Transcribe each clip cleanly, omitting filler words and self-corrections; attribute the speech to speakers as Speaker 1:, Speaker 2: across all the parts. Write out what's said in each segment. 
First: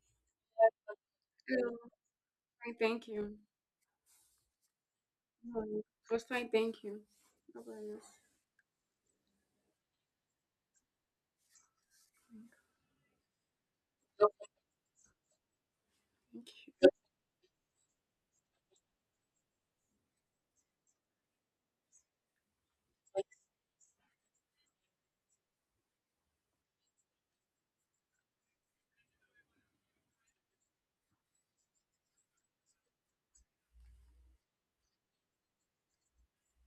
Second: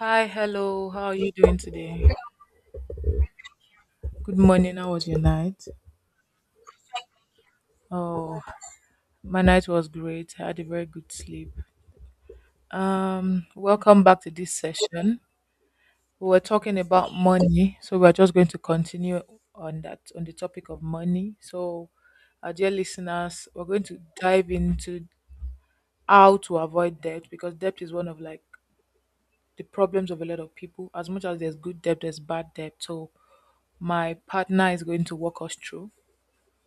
Speaker 1: Hi, hello. How are you doing
Speaker 2: Não,
Speaker 1: today?
Speaker 2: fine. Thank you.
Speaker 1: Good morning. How was your
Speaker 2: No,
Speaker 1: night?
Speaker 2: it was fine. Thank you. No worries.
Speaker 1: Oh, my night was great. I had a very good sleep. Welcome back to
Speaker 2: Thank
Speaker 1: this session. We were
Speaker 2: you.
Speaker 1: talking about money, so we're just going to continue on that on the topic of money. So, our dear listeners, we're going to dive into how to avoid debt, because debt is one of like the problems of a lot of people. As much as there's good debt, there's bad debt. So, my partner is going to walk us through.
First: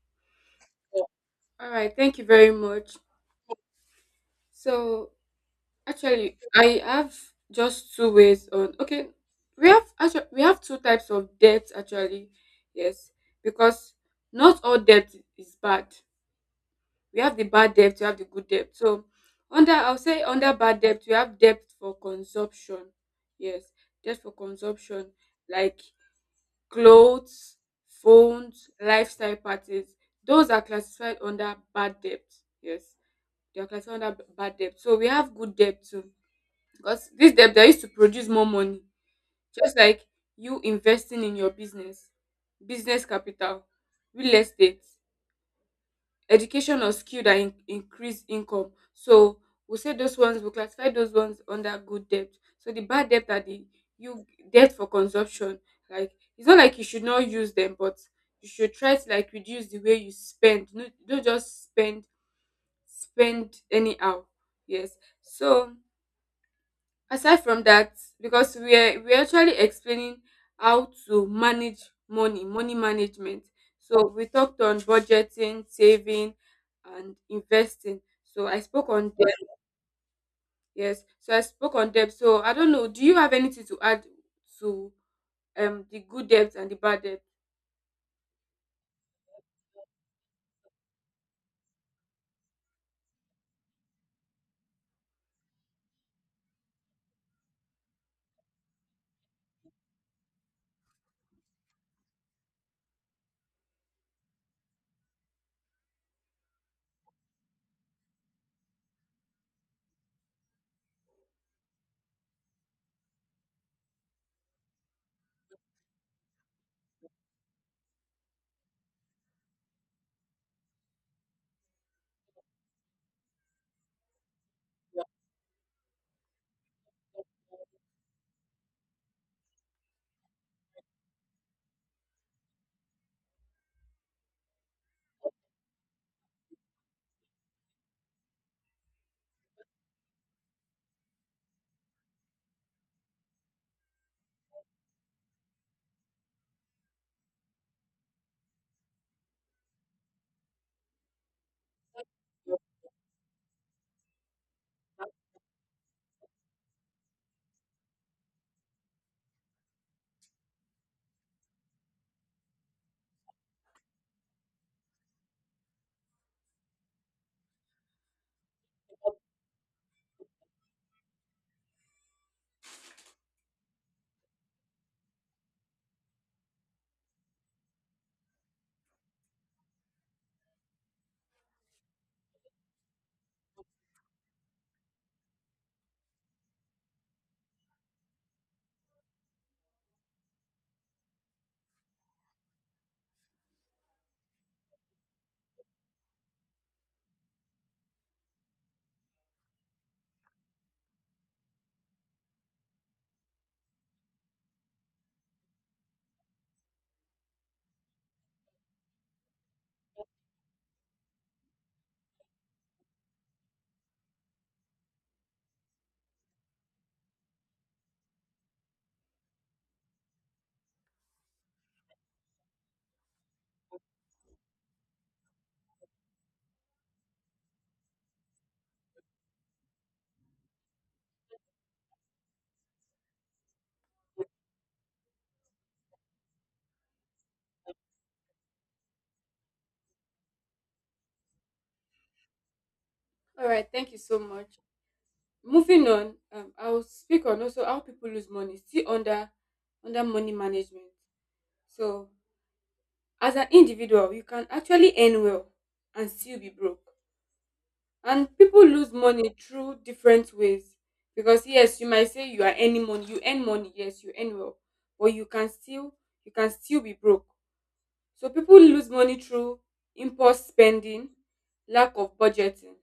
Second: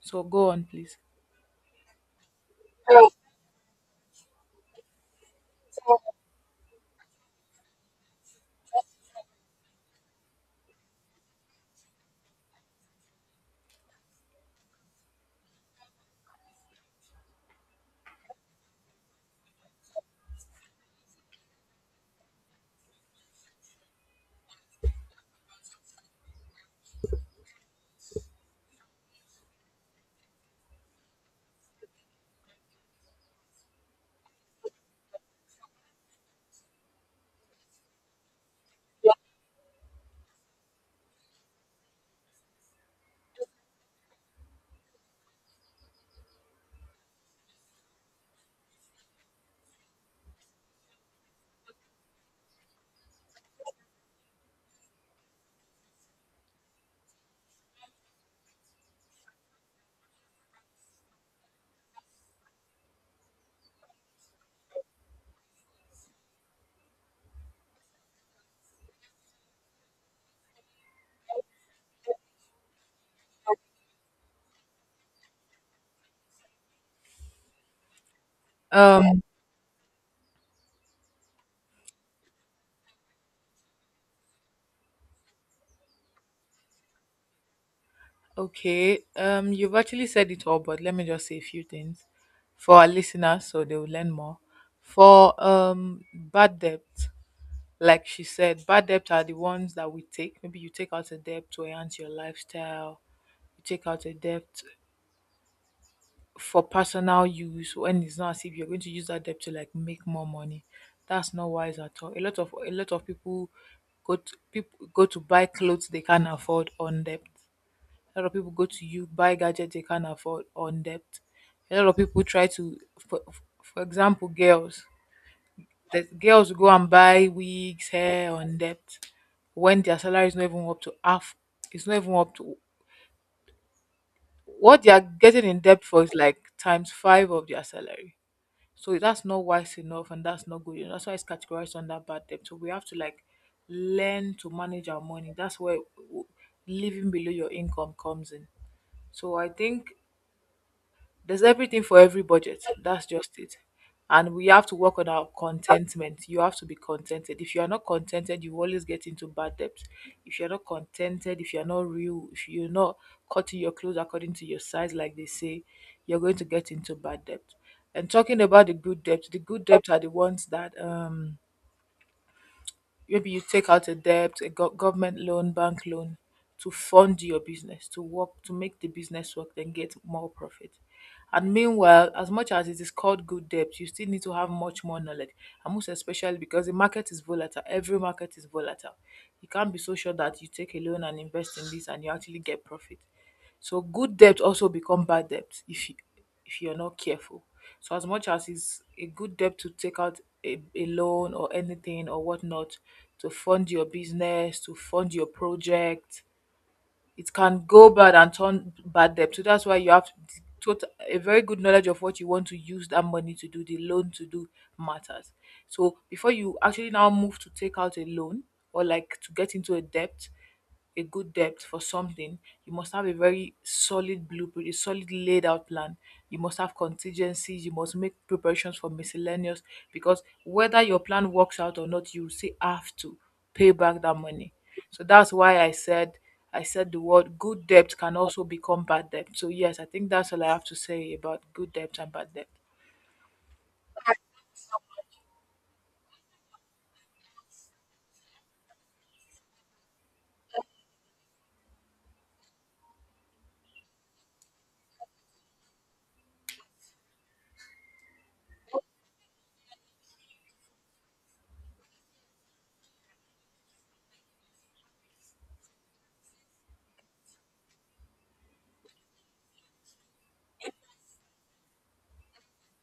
Speaker 1: So go on, please.
Speaker 2: All right, thank you very much. So actually, I have just two ways on. Okay, we have two types of debt actually. Yes, because not all debt is bad. We have the bad debt, we have the good debt. So under, I'll say, under bad debt, we have debt for consumption. Yes, debt for consumption. Like clothes, phones, lifestyle parties, those are classified under bad debt. Yes, they are classified under bad debt. So we have good debt too. Because this debt that used to produce more money, just like you investing in your business, business capital, real estate, education or skill that increase income. So we say those ones, we classify those ones under good debt. So the bad debt are the you debt for consumption. Like, it's not like you should not use them, but you should try to, like, reduce the way you spend. No, don't just spend anyhow. Yes. So aside from that, because we're actually explaining how to manage money money management, so we talked on budgeting, saving and investing, so I spoke on
Speaker 1: Um,
Speaker 2: debt. Yes, so I spoke on debt. So I don't know, do you have anything to add to the good debt and the bad debt?
Speaker 1: okay. You've actually said it all, but let me just say a few things for our listeners so they will learn more. For bad debt, like she said, bad debt are the ones that we take. Maybe you take out a debt to enhance your lifestyle, you take out a debt for personal use when it's not as if you're going to use that debt to like make more money. That's not wise at all. A lot of people go to buy clothes they can't afford on debt. A lot of people go to you buy gadgets they can't afford on debt. A lot of people try to, for example, girls. The girls go and buy wigs, hair on debt when their salary is not even up to half. It's not even up to what they are getting in debt for is like times five of their salary. So that's not wise enough, and that's not good enough. That's why it's categorized under bad debt. So we have to like learn to manage our money. That's where w- living below your income comes in. So I think there's everything for every budget. That's just it. And we have to work on our contentment. You have to be contented. If you are not contented, you always get into bad debt. If you're not contented, if you're not real, if you're not cutting your clothes according to your size, like they say, you're going to get into bad debt. And talking about the good debt are the ones that maybe you take out a debt, a government loan, bank loan to fund your business, to work, to make the business work, then get more profit. And meanwhile, as much as it is called good debt, you still need to have much more knowledge. And most especially because the market is volatile. Every market is volatile. You can't be so sure that you take a loan and invest in this and you actually get profit. So good debt also become bad debt if you if you're not careful. So as much as it's a good debt to take out a loan or anything or whatnot to fund your business, to fund your project, it can go bad and turn bad debt. So that's why you have total, a very good knowledge of what you want to use that money to do, the loan to do matters. So before you actually now move to take out a loan or like to get into a debt, a good depth for something, you must have a very solid blueprint, a solid laid out plan. You must have contingencies, you must make preparations for miscellaneous because whether your plan works out or not, you will still have to pay back that money. So that's why I said the word good debt can also become bad debt. So yes, I think that's all I have to say about good debt and bad debt.
Speaker 2: All right, thank you so much. Moving on, I'll speak on also how people lose money, still under money management. So as an individual, you can actually earn well and still be broke. And people lose money through different ways. Because yes, you might say you are earning money, you earn money, yes, you earn well, but you can still be broke. So people lose money through impulse spending, lack of budgeting,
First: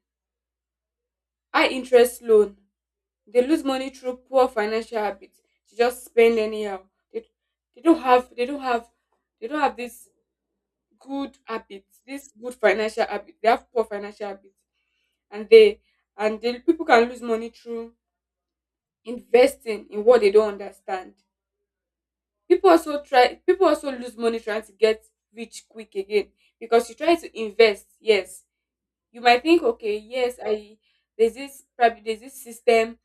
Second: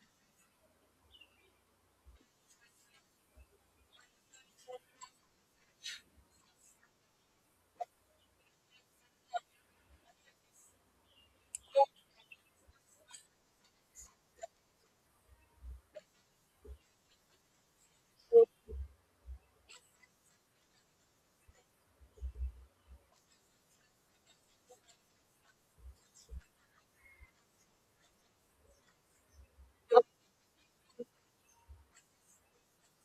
Speaker 2: high interest loan. They lose money through poor financial habits. They just spend anyhow. They, they don't have they don't have they don't have this good habits, this good financial habit. They have poor financial habits, and they and the people can lose money through investing in what they don't understand. People also try. People also lose money trying to get rich quick again because you try to invest. Yes, you might think, okay, yes, I there's this probably there's this system.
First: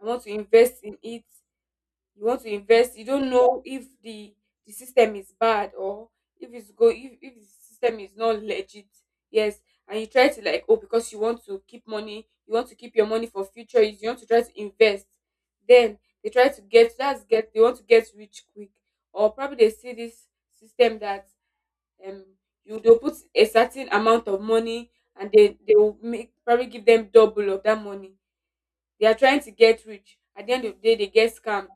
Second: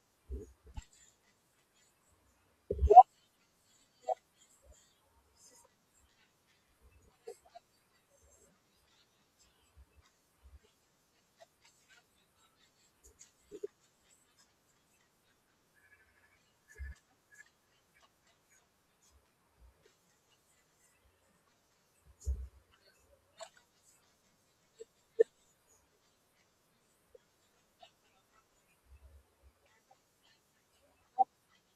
Speaker 2: I want to invest in it. You want to invest, you don't know if the system is bad or if it's go if the system is not legit. Yes, and you try to, like, oh, because you want to keep money, you want to keep your money for future use, you want to try to invest. Then they want to get rich quick. Or probably they see this system that um you they'll put a certain amount of money, and they will make probably give them double of that money. They are trying to get rich. At the end of the day, they get scammed.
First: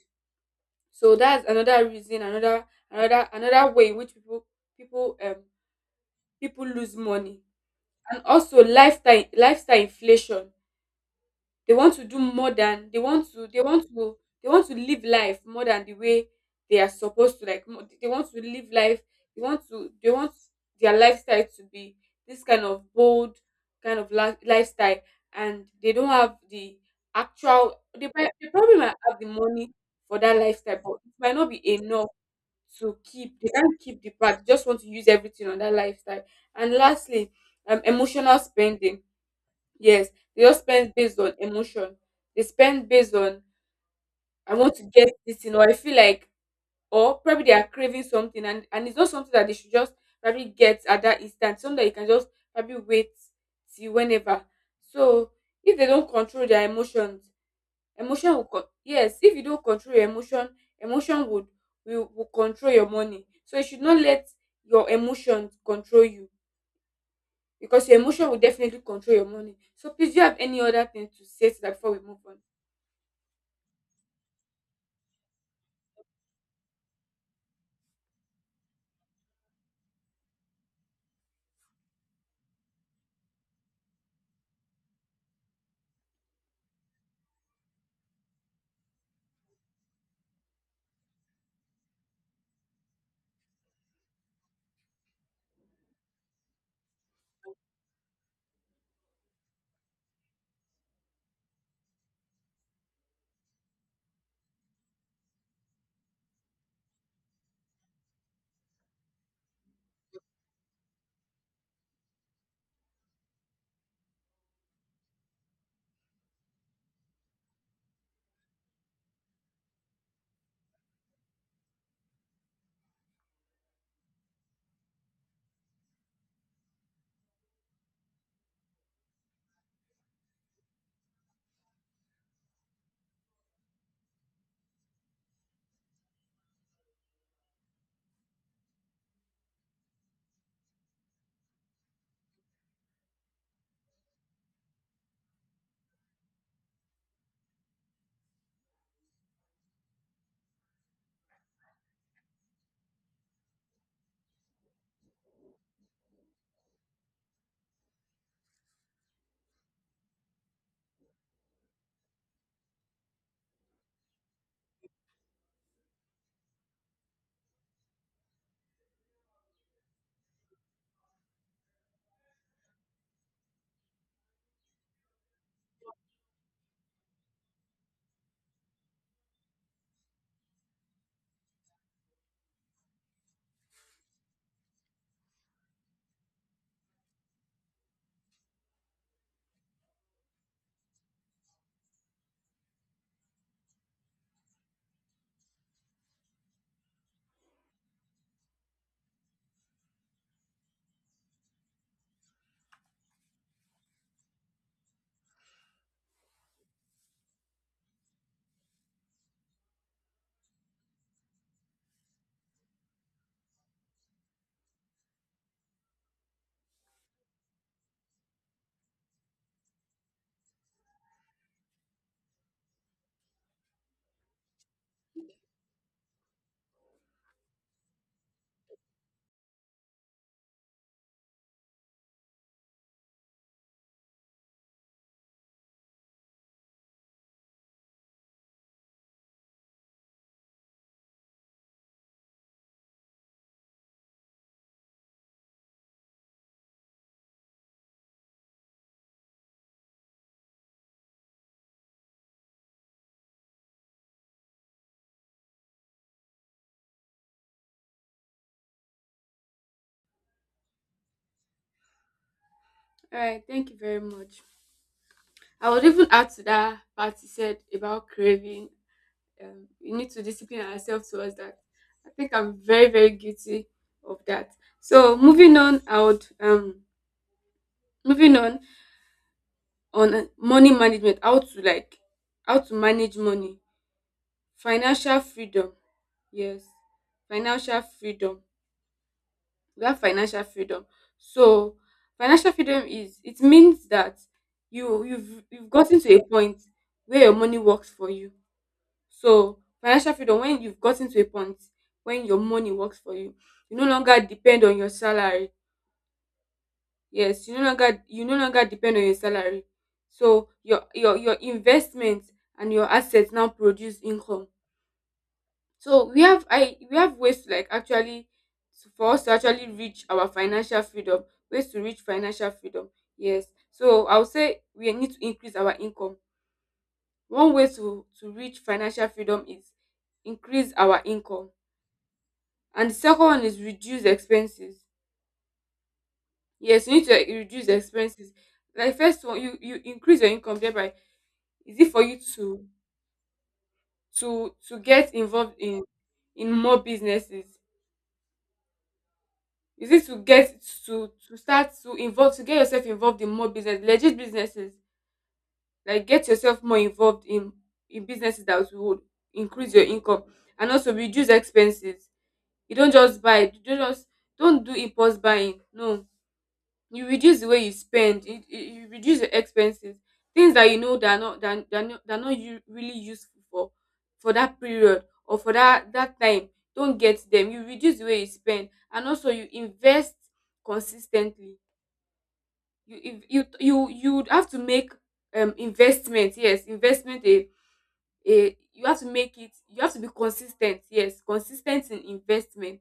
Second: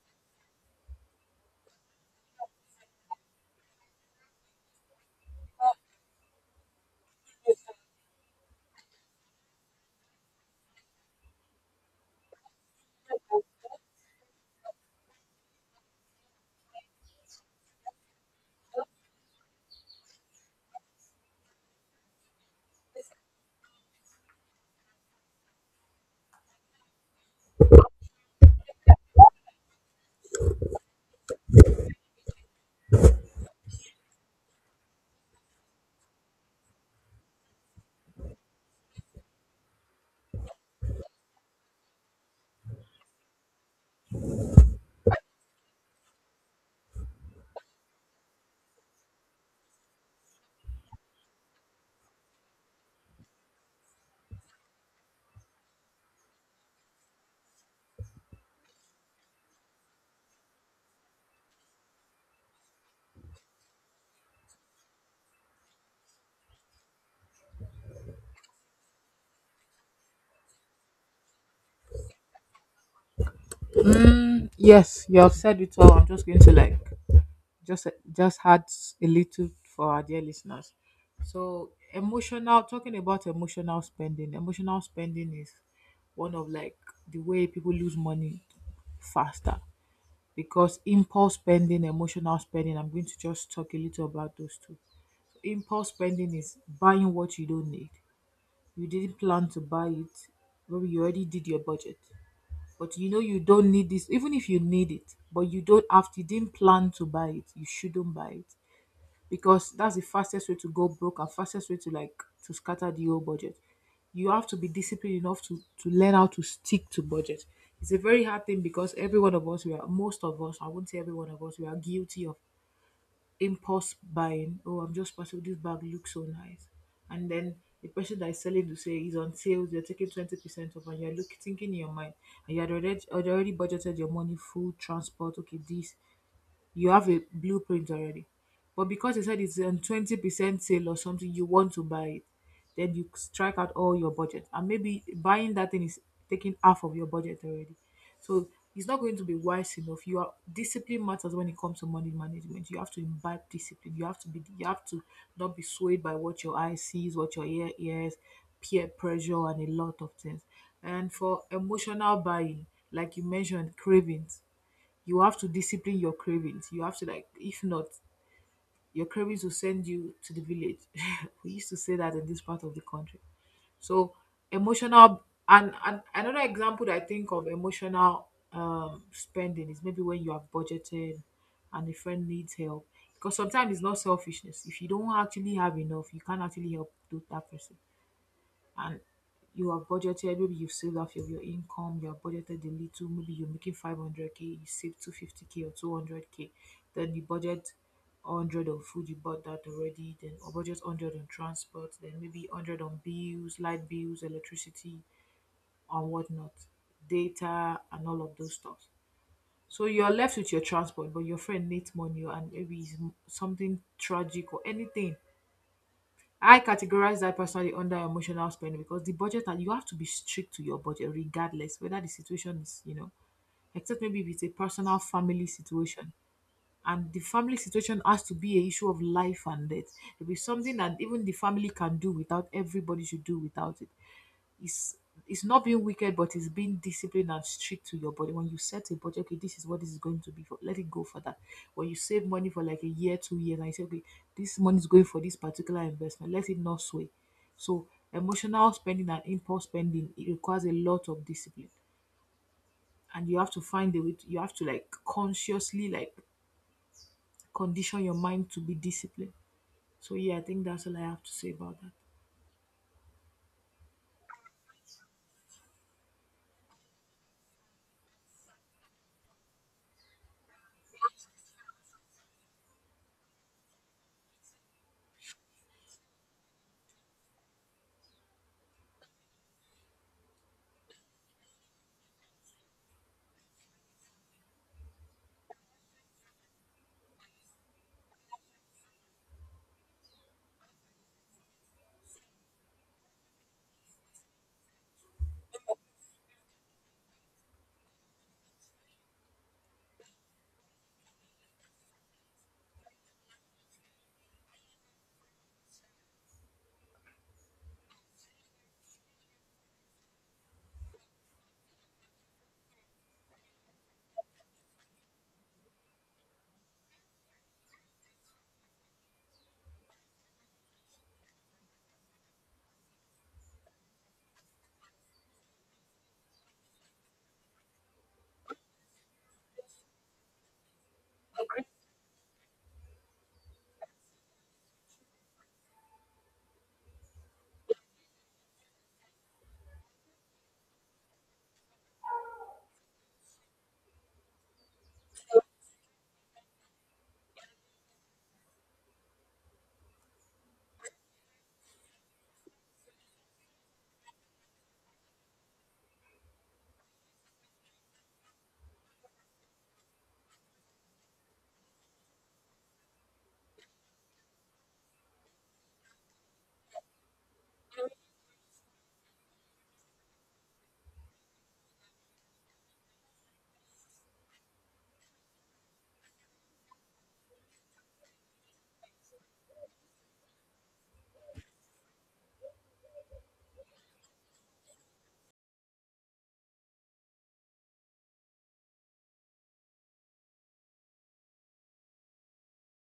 Speaker 2: So that's another reason, another way in which people um people lose money. And also lifestyle inflation. They want to do more than they want to live life more than the way they are supposed to, like, they want to live life, they want their lifestyle to be this kind of bold kind of life, lifestyle, and they don't have the actual they, prob- they probably might have the money for that lifestyle, but it might not be enough to keep they can't keep the part, they just want to use everything on that lifestyle. And lastly, emotional spending. Yes, they just spend based on emotion. They spend based on, I want to get this thing, or I feel like, or probably they are craving something, and it's not something that they should just probably get at that instant, something that you can just probably wait till whenever. So if they don't control their emotions, yes, if you don't control your emotion, emotion will control your money. So you should not let your emotion control you, because your emotion will definitely control your money. So please, do you have any other thing to say to that before we move on?
Speaker 1: Mm, yes, you have said it all. I'm just going to like just just had a little for our dear listeners. So emotional talking about emotional spending. Emotional spending is one of like the way people lose money faster because impulse spending, emotional spending. I'm going to just talk a little about those two. Impulse spending is buying what you don't need. You didn't plan to buy it. Maybe you already did your budget, but you know you don't need this. Even if you need it, but you don't have to, you didn't plan to buy it, you shouldn't buy it because that's the fastest way to go broke and fastest way to like to scatter the whole budget. You have to be disciplined enough to learn how to stick to budget. It's a very hard thing because every one of us, we are most of us, I won't say every one of us, we are guilty of impulse buying. Oh, I'm just passing this bag looks so nice. And then the person that is selling to say is on sale, they're taking 20% off and you're looking thinking in your mind, and you had already budgeted your money, food, transport, okay, this you have a blueprint already. But because you said it's on 20% sale or something, you want to buy it, then you strike out all your budget. And maybe buying that thing is taking half of your budget already. So it's not going to be wise enough. You are discipline matters when it comes to money management. You have to imbibe discipline. You have to be you have to not be swayed by what your eye sees, what your ear hears, peer pressure and a lot of things. And for emotional buying, like you mentioned, cravings, you have to discipline your cravings. You have to like, if not, your cravings will send you to the village. We used to say that in this part of the country. So emotional and another example that I think of emotional spending is maybe when you have budgeted and a friend needs help. Because sometimes it's not selfishness. If you don't actually have enough, you can't actually help that person. And you have budgeted, maybe you've saved off of your income, you have budgeted a little, maybe you're making 500k, you save 250k or 200k, then you budget 100 on food, you bought that already, then or budget 100 on transport, then maybe 100 on bills, light bills, electricity and whatnot, data and all of those stuff. So you're left with your transport, but your friend needs money, and maybe it's something tragic or anything. I categorize that personally under emotional spending, because the budget that you have to be strict to your budget regardless whether the situation is, you know, except maybe if it's a personal family situation. And the family situation has to be a issue of life and death. It will be something that even the family can do without, everybody should do without it. it's it's not being wicked, but it's being disciplined and strict to your body. When you set a budget, okay, this is what this is going to be for. Let it go for that. When you save money for like a year, 2 years, and you say, okay, this money is going for this particular investment. Let it not sway. So emotional spending and impulse spending it requires a lot of discipline, and you have to find a way. You have to like consciously like condition your mind to be disciplined. So yeah, I think that's all I have to say about that.
Speaker 2: All right, thank you very much. I would even add to that part you said about craving. We need to discipline ourselves towards that. I think I'm very, very guilty of that. So moving on, I would moving on money management, how to like how to manage money, financial freedom. Yes, financial freedom. We have financial freedom. So financial freedom is, it means that you've gotten to a point where your money works for you. So financial freedom, when you've gotten to a point when your money works for you, you no longer depend on your salary. Yes, you no longer depend on your salary. So your investment and your assets now produce income. So we have ways to, like, actually, for us to actually reach our financial freedom, ways to reach financial freedom. Yes. So I would say we need to increase our income. One way to reach financial freedom is increase our income. And the second one is reduce expenses. Yes, you need to, like, reduce expenses. Like, first one, you increase your income thereby. Is it for you to get involved in more businesses? Is it to get to get yourself involved in more business, legit businesses? Like, get yourself more involved in businesses that would increase your income, and also reduce expenses. You don't just buy, you don't just don't do impulse buying. No, you reduce the way you spend. You, you reduce your expenses, things that you know that are not, that are not you really useful for that period or for that time, don't get them. You reduce the way you spend, and also you invest consistently. You if you you you would have to make investment, yes, investment, a you have to make it, you have to be consistent, yes, consistent in investment.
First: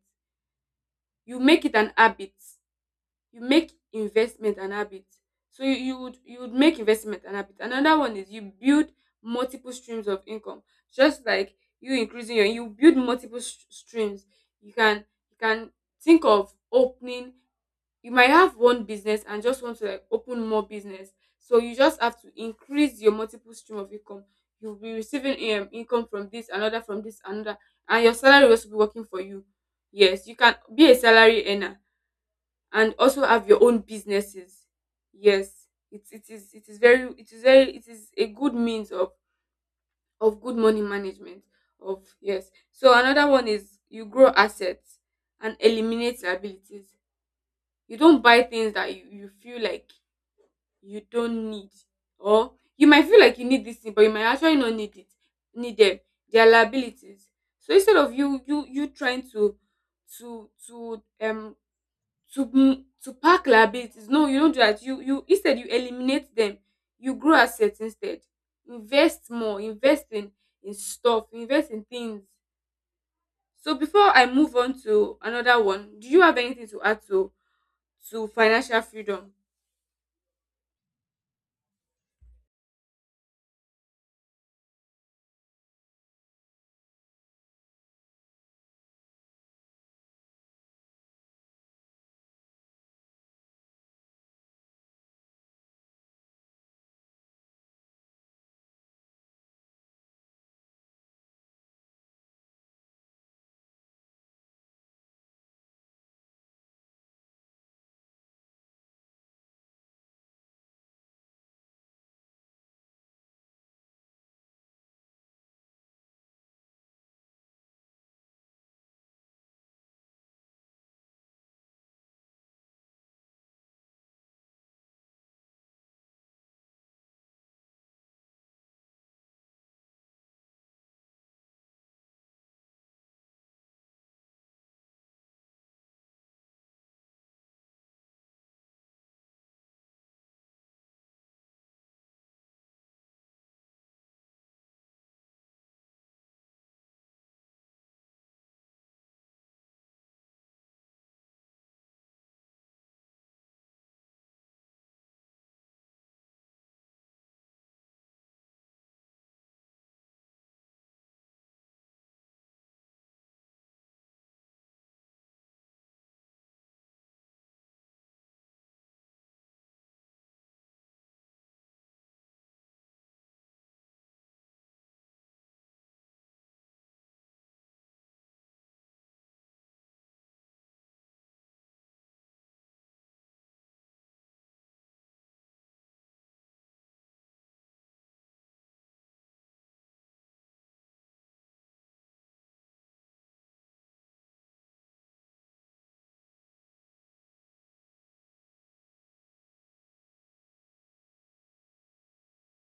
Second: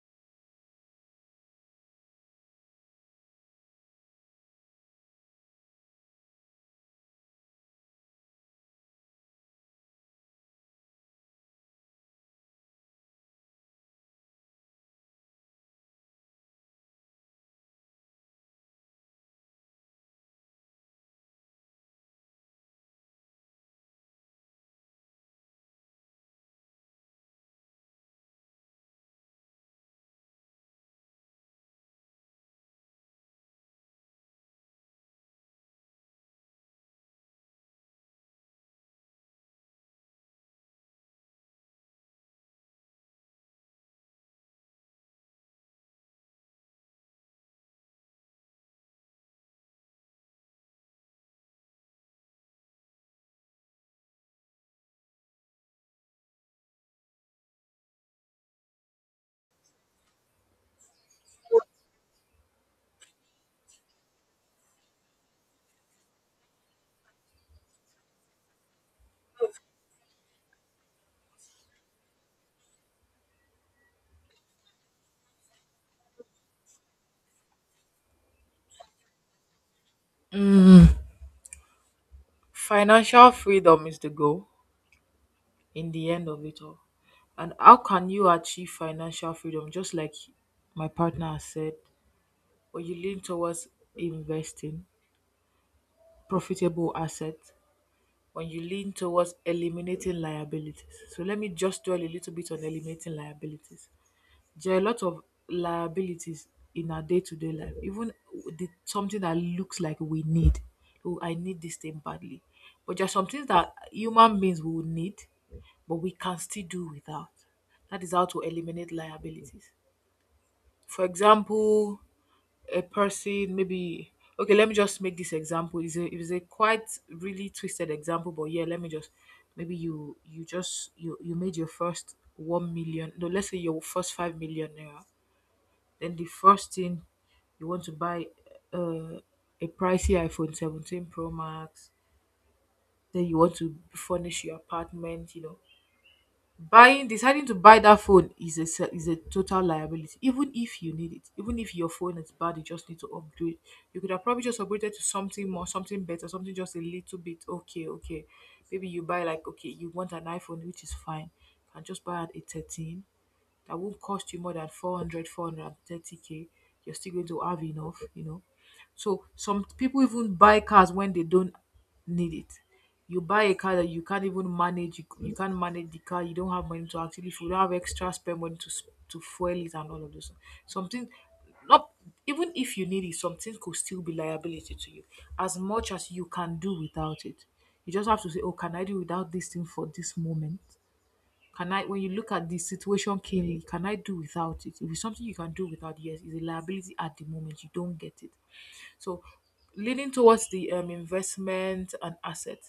Speaker 2: You make it an habit. You make investment an habit. So you would make investment an habit. Another one is you build multiple streams of income. Just like, you increasing your you build multiple streams. you can you can think of opening, you might have one business and just want to, like, open more business. So you just have to increase your multiple stream of income. You'll be receiving, income from this another, from this another, and your salary will also be working for you. Yes, you can be a salary earner and also have your own businesses. Yes, it, it is very it is very it is a good means of good money management. Of yes So another one is, you grow assets and eliminate liabilities. You don't buy things that you feel like you don't need, or you might feel like you need this thing but you might actually not need it, need them, their liabilities. So instead of you trying to to to um to pack liabilities, no, you don't do that. You instead, you eliminate them. You grow assets instead. Invest more, invest in stuff, invest in things. So before I move on to another one, do you have anything to add to financial freedom?
Speaker 1: Financial freedom is the goal in the end of it all. And how can you achieve financial freedom? Just like my partner has said, when you lean towards investing, profitable assets, when you lean towards eliminating liabilities. So let me just dwell a little bit on eliminating liabilities. There are a lot of liabilities in our day to day life, even something that looks like we need. Oh, I need this thing badly. But there are some things that human beings will need, but we can still do without. That is how to eliminate liabilities. For example, a person maybe okay, let me just make this example. Is a quite really twisted example, but yeah, let me just maybe you made your first 1 million, no, let's say your first 5 million naira, then the first thing you want to buy uh, a pricey iPhone 17 Pro Max, then you want to furnish your apartment, you know. Buying deciding to buy that phone is a is a total liability, even if you need it, even if your phone is bad, you just need to upgrade. You could have probably just upgraded to something more, something better, something just a little bit okay, okay. Maybe you buy like okay, you want an iPhone, which is fine. You can just buy a 13 that won't cost you more than 400, 430 k. You're still going to have enough, you know. So some people even buy cars when they don't need it. You buy a car that you can't even manage, you can't manage the car, you don't have money to actually, if you don't have extra spare money to, to fuel it and all of those. Something, not even if you need it, something could still be liability to you as much as you can do without it. You just have to say, oh, can I do without this thing for this moment? Can I, when you look at the situation clearly, can I do without it? If it's something you can do without, yes, it's a liability at the moment. You don't get it. So, leaning towards the investment and asset,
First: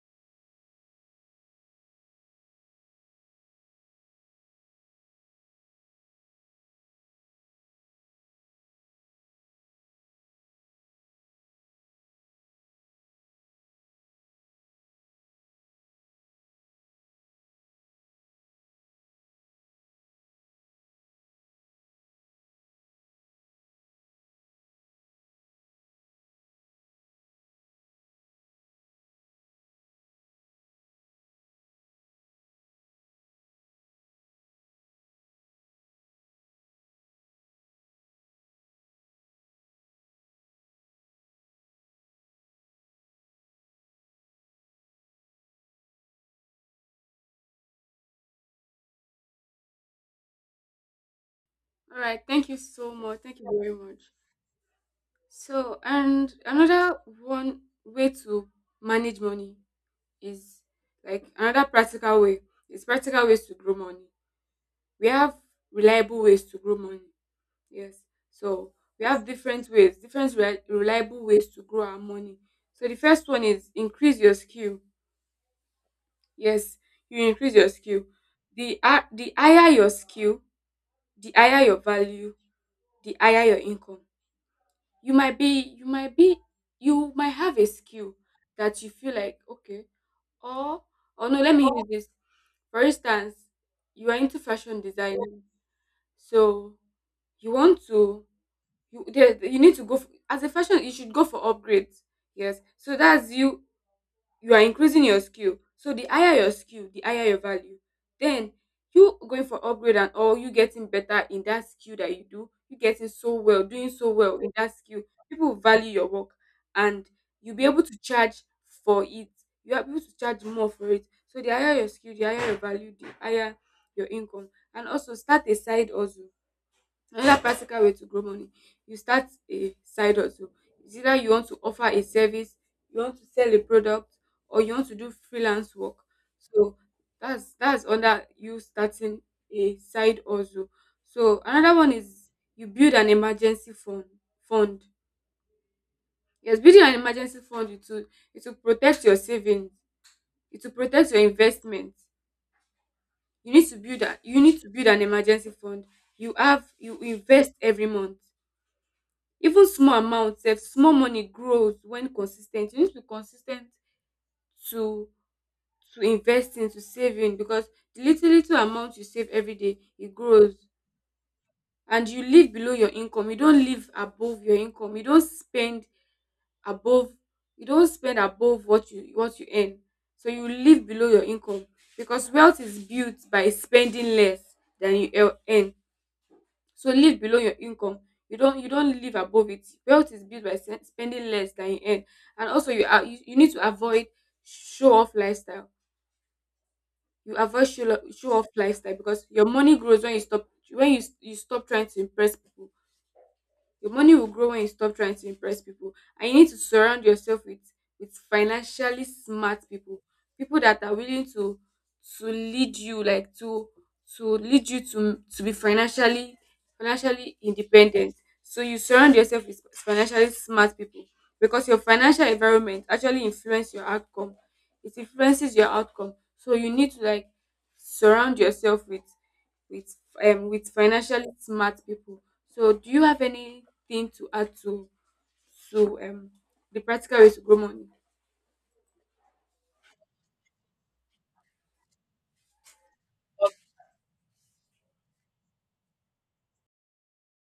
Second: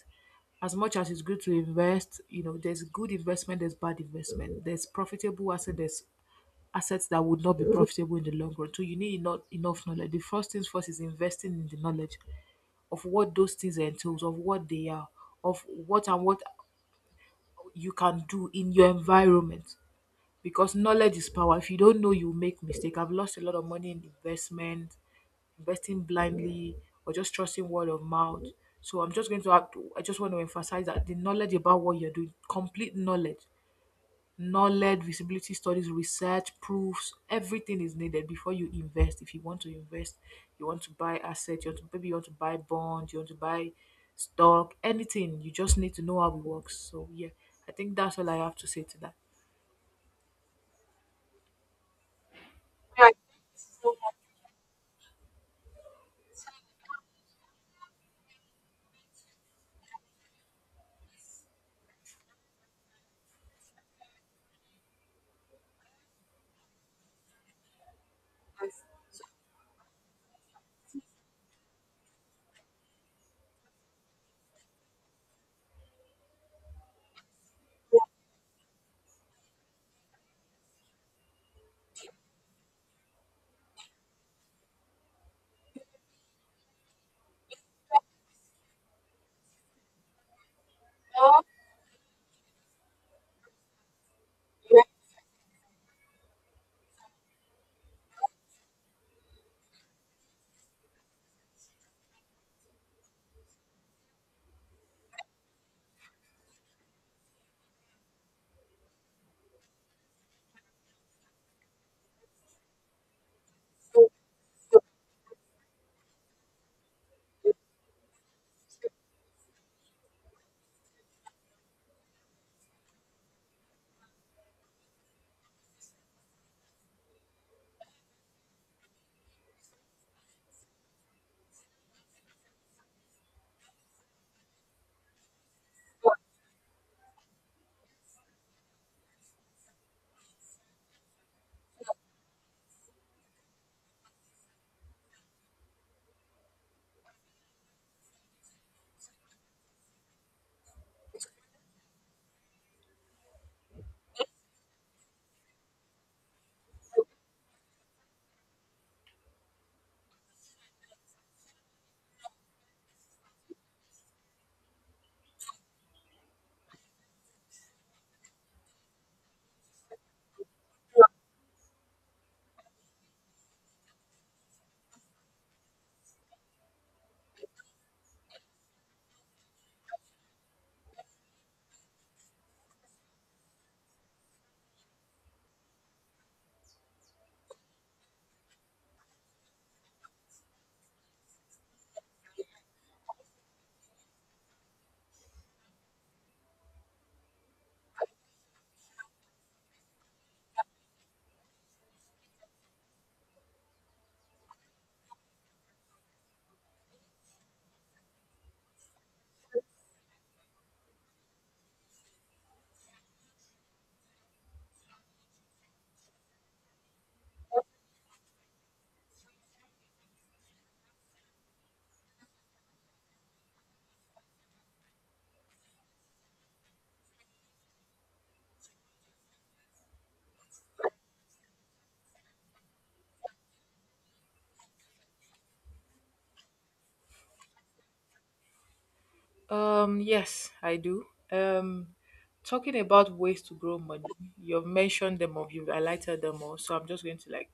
Speaker 1: as much as it's good to invest, you know, there's good investment, there's bad investment, there's profitable asset, there's assets that would not be profitable in the long run. So you need not enough knowledge. The first things first is investing in the knowledge of what those things entails, of what they are, of what and what you can do in your environment because knowledge is power. If you don't know, you make mistake. I've lost a lot of money in investment, investing blindly, or just trusting word of mouth. So I'm just going to act, I just want to emphasize that the knowledge about what you're doing, complete knowledge, knowledge, visibility studies, research, proofs, everything is needed before you invest. If you want to invest, you want to buy assets, you want to, maybe you want to buy bond, you want to buy stock, anything. You just need to know how it works. So yeah, I think that's all I have to say to
Speaker 2: All right, thank you so
Speaker 1: that.
Speaker 2: much. Thank you very much. So, and another one way to manage money is, like, another practical way. It's practical ways to grow money. We have reliable ways to grow money. Yes. So we have different ways, different reliable ways to grow our money. So the first one is, increase your skill. Yes, you increase your skill. The higher your skill, the higher your value, the higher your income. You might be you might be you might have a skill that you feel like, okay, or no, let me use this, for instance, you are into fashion designing. So you want to you there you need to go for, as a fashion, you should go for upgrades. Yes, so that's you, you are increasing your skill. So the higher your skill, the higher your value. Then you going for upgrade and all, you getting better in that skill that you do, you getting so well, doing so well in that skill, people value your work, and you'll be able to charge for it. You are able to charge more for it. So the higher your skill, the higher your value, the higher your income. And also, start a side hustle. Another practical way to grow money, you start a side hustle. It's either you want to offer a service, you want to sell a product, or you want to do freelance work. So that's under you starting a side hustle. So another one is you build an emergency fund. Yes, building an emergency fund, it will protect your savings, it will protect your investment. You need to you need to build an emergency fund. You invest every month, even small amount sef. Small money grows when consis ten t. You need to be consis ten t to investing, to saving, because the little little amount you save everyday e grows. And you live below your income, you don't live above your income, above you don't spend above what you earn. So you live below your income, because wealth is built by spending less than you earn. So live below your income. You don't live above it. Wealth is built by spending less than you earn, and also you need to avoid show off lifestyle. You avoid show off lifestyle because your money grows when you stop trying to impress people. Your money will grow when you stop trying to impress people. And you need to surround yourself with financially smart people, people that are willing to lead you, like, to lead you to be financially independent. So you surround yourself with financially smart people, because your financial environment actually influence your outcome. It influences your outcome. So you need to, like, surround yourself with with financially smart people. So do you have anything to add to to um the practical ways to grow money?
Speaker 1: Yes, I do. Um, Talking about ways to grow money, you've mentioned them or you've highlighted them all, so I'm just going to like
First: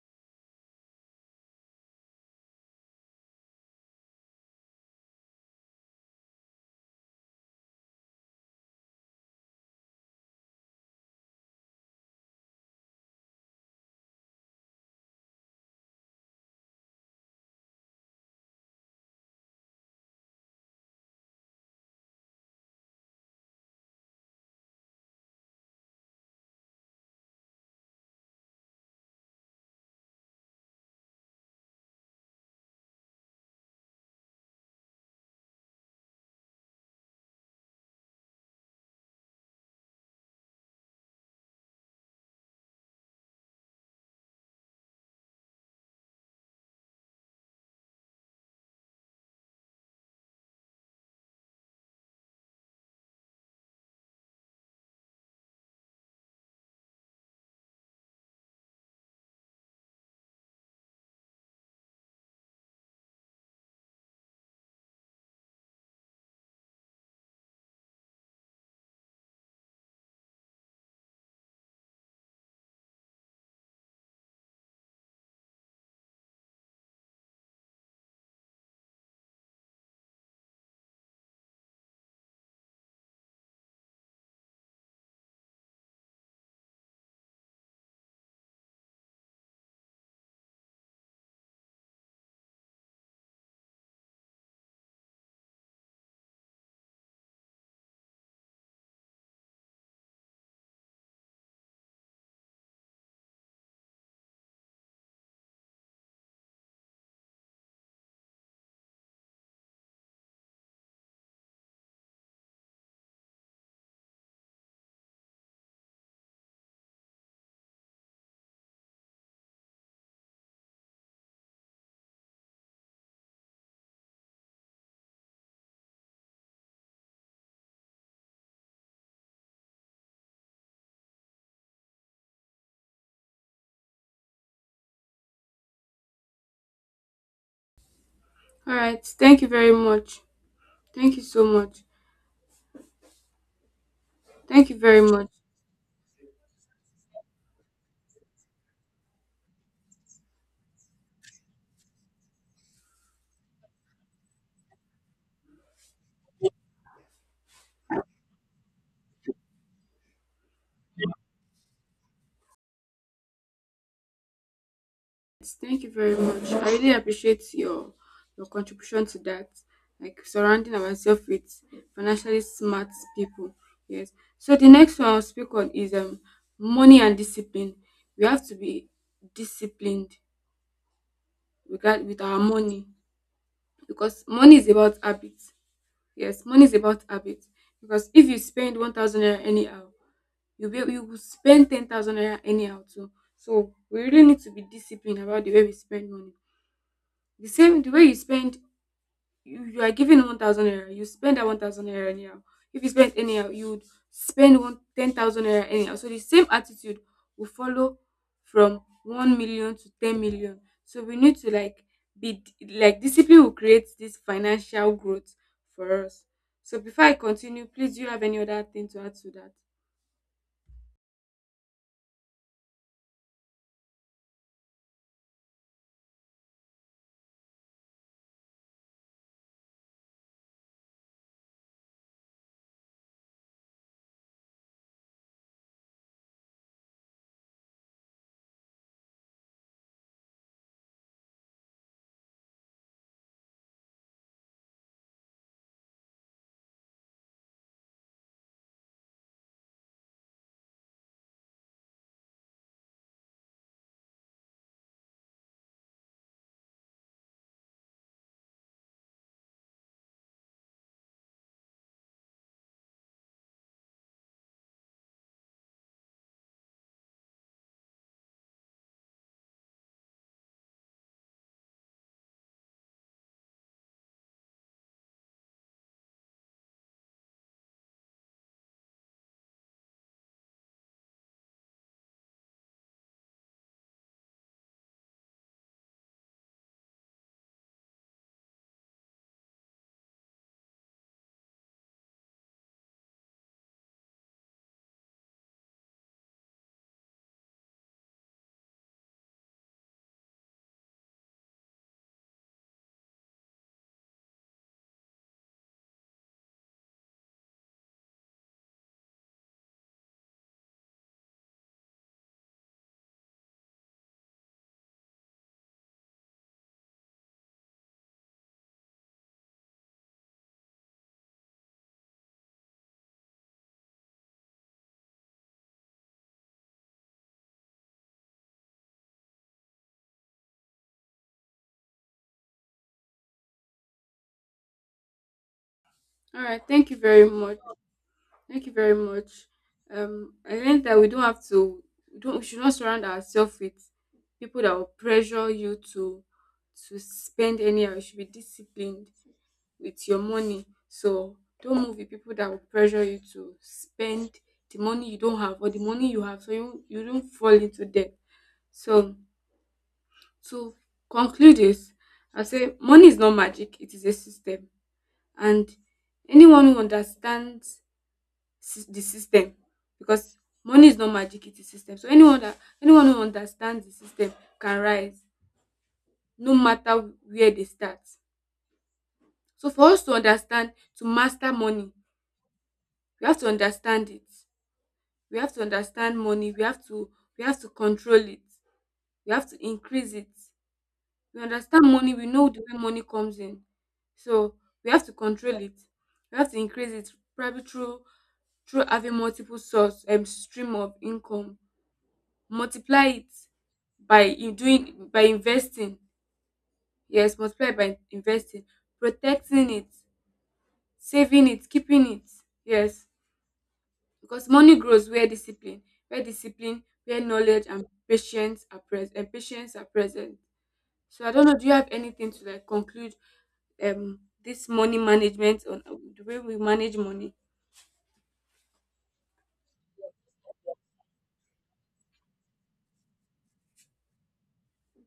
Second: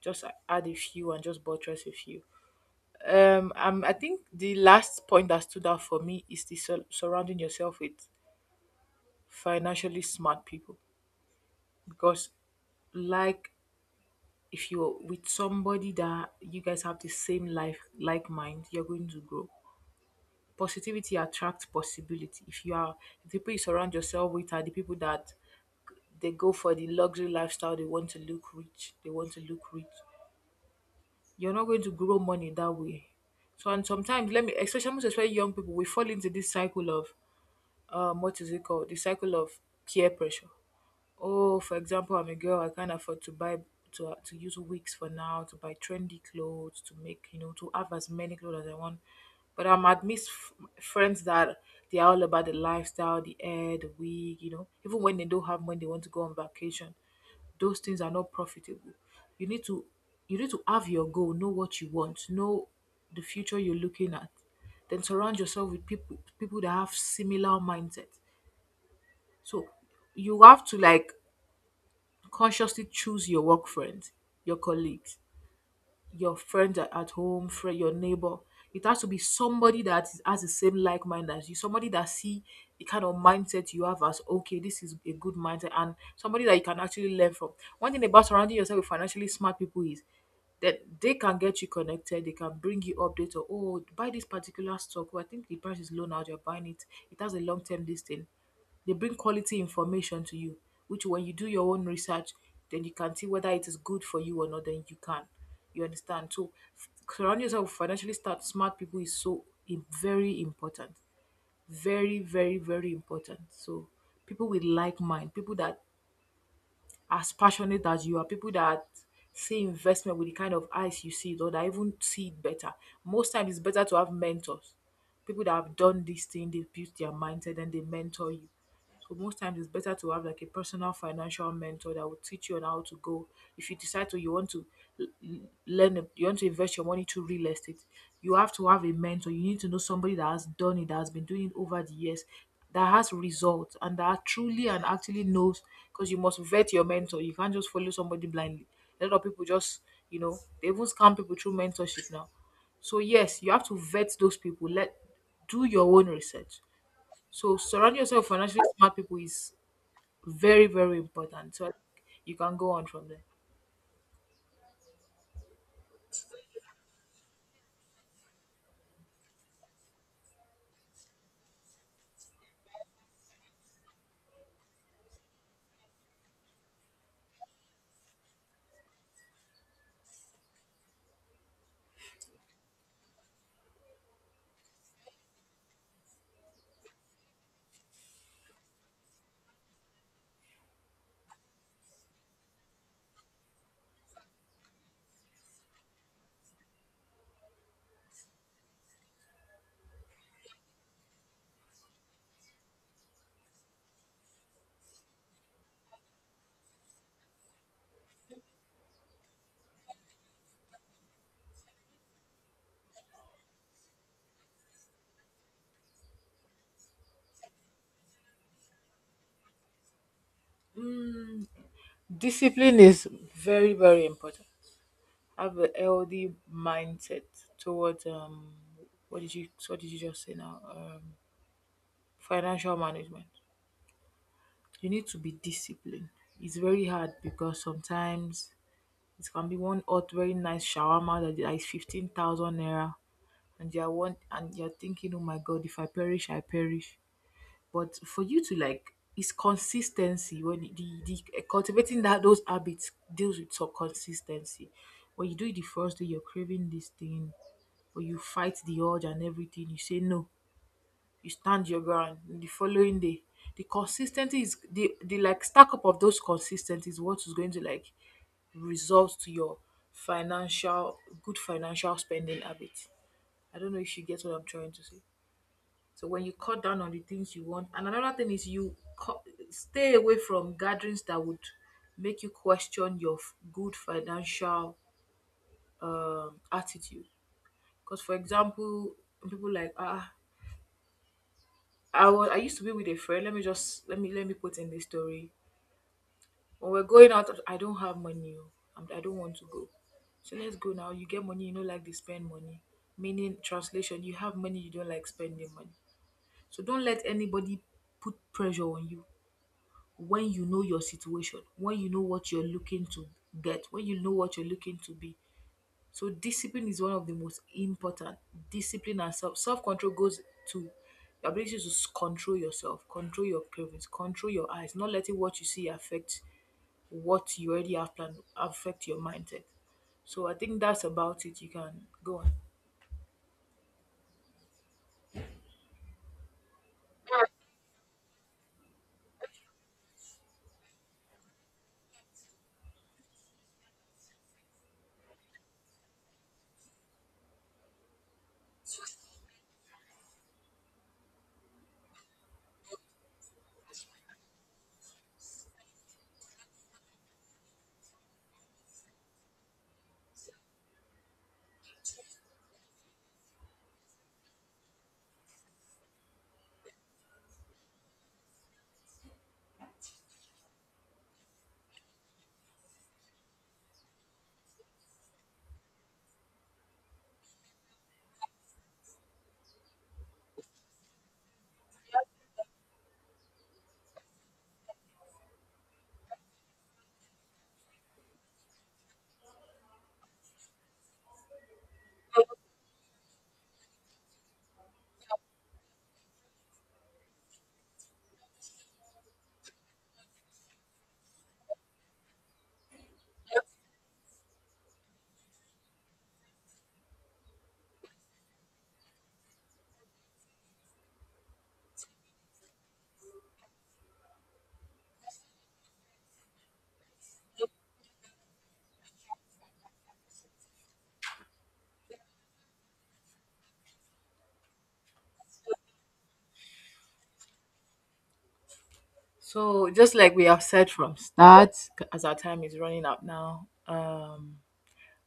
Speaker 1: just add a few and just buttress a few. I think the last point that stood out for me is the surrounding yourself with financially smart people because, like, if you're with somebody that you guys have the same life like mind, you're going to grow positivity attracts possibility if you are the people you surround yourself with are the people that they go for the luxury lifestyle. They want to look rich. They want to look rich. You're not going to grow money that way. So and sometimes let me especially most especially young people, we fall into this cycle of what is it called? The cycle of peer pressure. Oh, for example, I'm a girl. I can't afford to buy to use wigs for now, to buy trendy clothes, to make you know, to have as many clothes as I want. But I'm admit friends that they are all about the lifestyle, the hair, the wig. You know, even when they don't have money, they want to go on vacation. Those things are not profitable. You need to you need to have your goal, know what you want, know the future you're looking at. Then surround yourself with people that have similar mindset. So you have to like consciously choose your work friends, your colleagues, your friends at home, friend, your neighbor. It has to be somebody that has the same like mind as you, somebody that see the kind of mindset you have as okay, this is a good mindset, and somebody that you can actually learn from. One thing about surrounding yourself with financially smart people is that they can get you connected, they can bring you updates or oh buy this particular stock, or I think the price is low now, you're buying it. It has a long term listing. They bring quality information to you, which when you do your own research, then you can see whether it is good for you or not, then you can. You understand? So f- surround yourself with financially smart people is so very important. Very, very, very important. So people with like mind, people that are as passionate as you are, people that see investment with the kind of eyes you see it or that even see it better. Most times it's better to have mentors people that have done this thing, they build their mindset and they mentor you. So most times it's better to have like a personal financial mentor that will teach you on how to go. If you decide to you want to learn you want to invest your money to real estate, you have to
Speaker 2: All
Speaker 1: have a
Speaker 2: right.
Speaker 1: mentor.
Speaker 2: Thank
Speaker 1: You
Speaker 2: you
Speaker 1: need to
Speaker 2: very
Speaker 1: know somebody
Speaker 2: much.
Speaker 1: that has done it, that has
Speaker 2: Thank you
Speaker 1: been
Speaker 2: so
Speaker 1: doing it over
Speaker 2: much.
Speaker 1: the years, that has results and that truly
Speaker 2: Thank you
Speaker 1: and
Speaker 2: very
Speaker 1: actually
Speaker 2: much.
Speaker 1: knows because you must vet your mentor. You can't just follow somebody blindly. A lot of people just, you know, they even scam people through mentorship now. So yes, you have to vet those people. Let do your own research. So surround yourself with financially smart people is very, very important. So like, you can go on from there.
Speaker 2: Thank you very much. I really appreciate your contribution to that. Like surrounding ourselves with financially smart people. Yes. So the next one I'll speak on is money and discipline. We have to be disciplined regard with our money, because money is about habits. Yes, money is about habits, because if you spend 1,000 naira anyhow, you will spend 10,000 naira anyhow too. So, we really need to be disciplined about the way we spend money. The same, the way you spend, you are given 1,000 naira, you spend that 1,000 naira anyhow. If you spend anyhow, you would spend one ten thousand 10,000 naira anyhow, so the same attitude will follow from 1 million to 10 million. So we need to, like, be, like, discipline will create this financial growth for us. So before I continue, please, do you have any other thing to add to that?
Speaker 1: Discipline is very, very important. Have a healthy mindset towards what did you just say now? Financial management. You need to be disciplined. It's very hard because sometimes it can be one hot, very nice shawarma that is 15,000 naira and you are one and you're thinking, oh my god, if I perish, I perish. But for you to like, it's consistency when the cultivating that those habits deals with some consistency. When you do it the first day, you're craving this thing, but you fight the urge and everything. You say no, you stand your ground. The following day, the consistency is the like stack up of those consistencies is what is going to like result to your financial good financial spending habit. I don't know if you get what I'm trying to say. So when you cut down on the things you want, and another thing is you cut, stay away from gatherings that would make you question your good financial attitude. Because for example, people like ah, I used to be with a friend. Let me just let me put in this story. When we're going out, I don't have money. Oh, I don't want to go. So let's go now. You get money, you don't like to spend money. Meaning, translation, you have money, you don't like spending money. So don't let anybody put pressure on you. When you know your situation, when you know what you're looking to get, when you know what you're looking to be. So discipline is one of the most important. Discipline and self control goes to your ability to control yourself, control your cravings, control your eyes, not letting what you see affect what you already have planned, affect your mindset. So I think that's about it. You can go on.
Speaker 2: All right. Thank you very much. Thank you very much. I learned that we don't have to, we don't, we should not surround ourselves with people that will pressure you to spend anyhow. You should be disciplined with your money. So don't move with people that will pressure you to spend the money you don't have or the money you have, so you don't fall into debt. So, to conclude this, I say money is not magic; it is a system, and anyone who understands sys the system. Because money is not magic, it is system, so anyone who understands the system can rise no matter where they start. So, for us to understand, to master money, we have to understand it, we have to understand money. We have to control it. We have to increase it. We understand money, we know the way money comes in. So we have to control it, we have to increase it, probably through having multiple source and, stream of income. Multiply it by in doing by investing. Yes, multiply by investing. Protecting it, saving it, keeping it. Yes. Because money grows where discipline where discipline where knowledge and patience are present. So I don't know, do you have anything to, like, conclude this money management on, the way we manage money?
Speaker 1: So just like we have said from start, as our time is running out now,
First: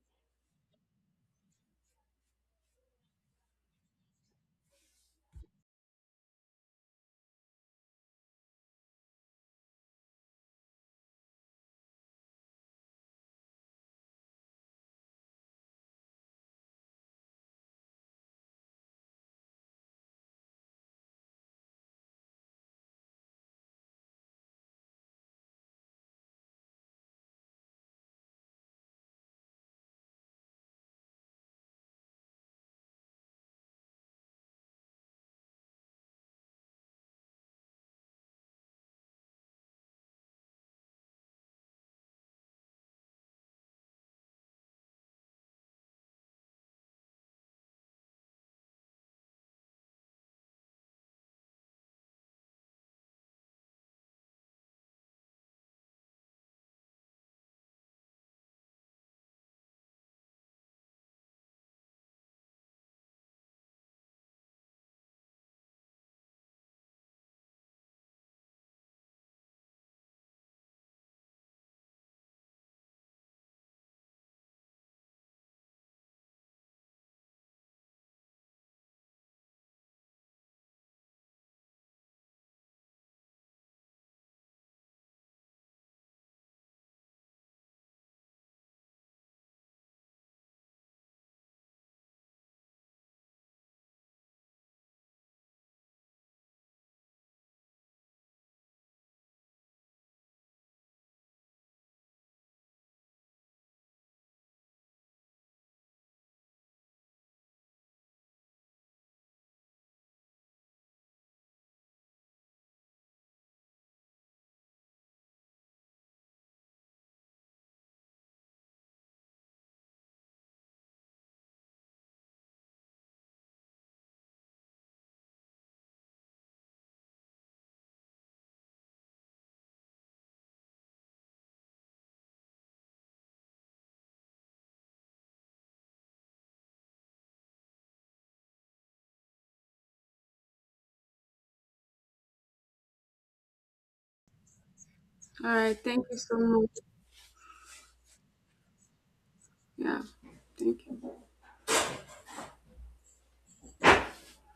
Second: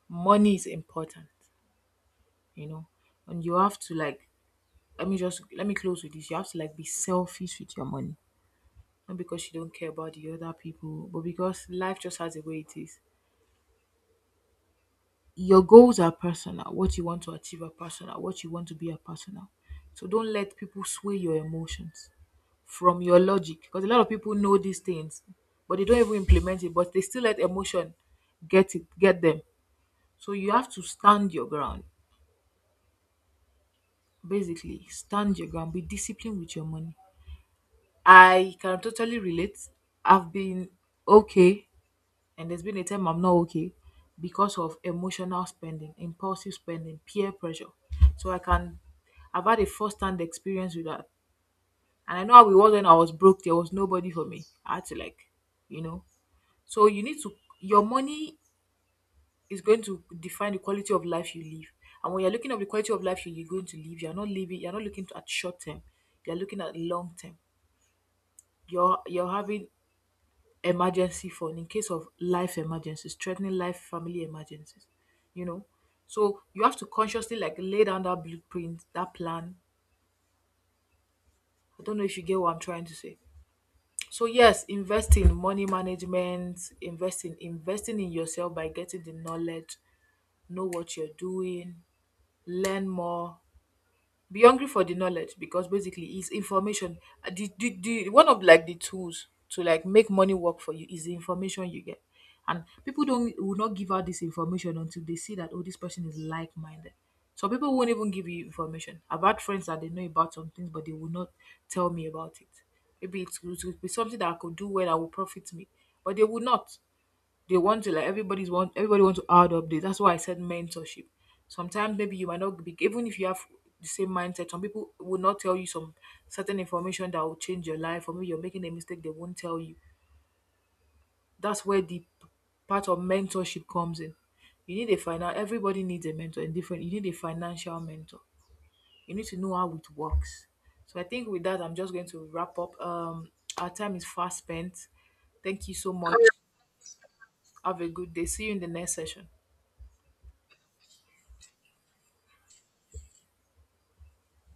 Speaker 1: money is important. You know, and you have to like let me close with this. You have to like be selfish with your money, not because you don't care about the other people but because life just has a way it is. Your goals are personal, what you want to achieve are personal, what you want to be are personal. So don't let people sway your emotions from your logic because a lot of people know these things but they don't even implement it but they still let emotion get them. So you have to stand your ground, basically stand your ground, be disciplined with your money. I can totally relate. I've been okay, and there's been a time I'm not okay because of emotional spending, impulsive spending, peer pressure. So I can, I've had a first hand experience with that. And I know how it was when I was broke, there was nobody for me. I had to, like, you know. So you need to, your money is going to define the quality of life you live. And when you're looking at the quality of life you're going to live, you're not living, you're not looking at short term, you're looking at long term. You're having emergency fund in case of life emergencies, threatening life family emergencies, you know. So you have to consciously like lay down that blueprint, that plan. I don't know if you get what I'm trying to say. So yes, invest in money management, invest in investing in yourself by getting the knowledge, know what you're doing, learn more, be hungry for the knowledge because basically it's information. The one of like the tools to like make money work for you is the information you get, and people don't will not give out this information until they see that oh this person is like-minded, so people won't even give you information. I've had friends that they know about some things but they will not tell me about it, maybe it would be something that I could do well that will profit me but they will not. They want to like everybody want to add updates. That's why I said mentorship. Sometimes maybe you might not be even if you have the same mindset. Some people will not tell you some certain information that will change your life, or maybe you're making a mistake. They won't tell you. That's where the part of mentorship comes in. You need a final. Everybody needs a mentor in different. You need a financial mentor. You need to know how it works. So I think with that, I'm just going to wrap up. Our time is fast spent.
Speaker 2: All
Speaker 1: Thank you
Speaker 2: right.
Speaker 1: so
Speaker 2: Thank
Speaker 1: much.
Speaker 2: you so much.
Speaker 1: Have a good day. See you in the next session.
Speaker 2: Yeah, thank you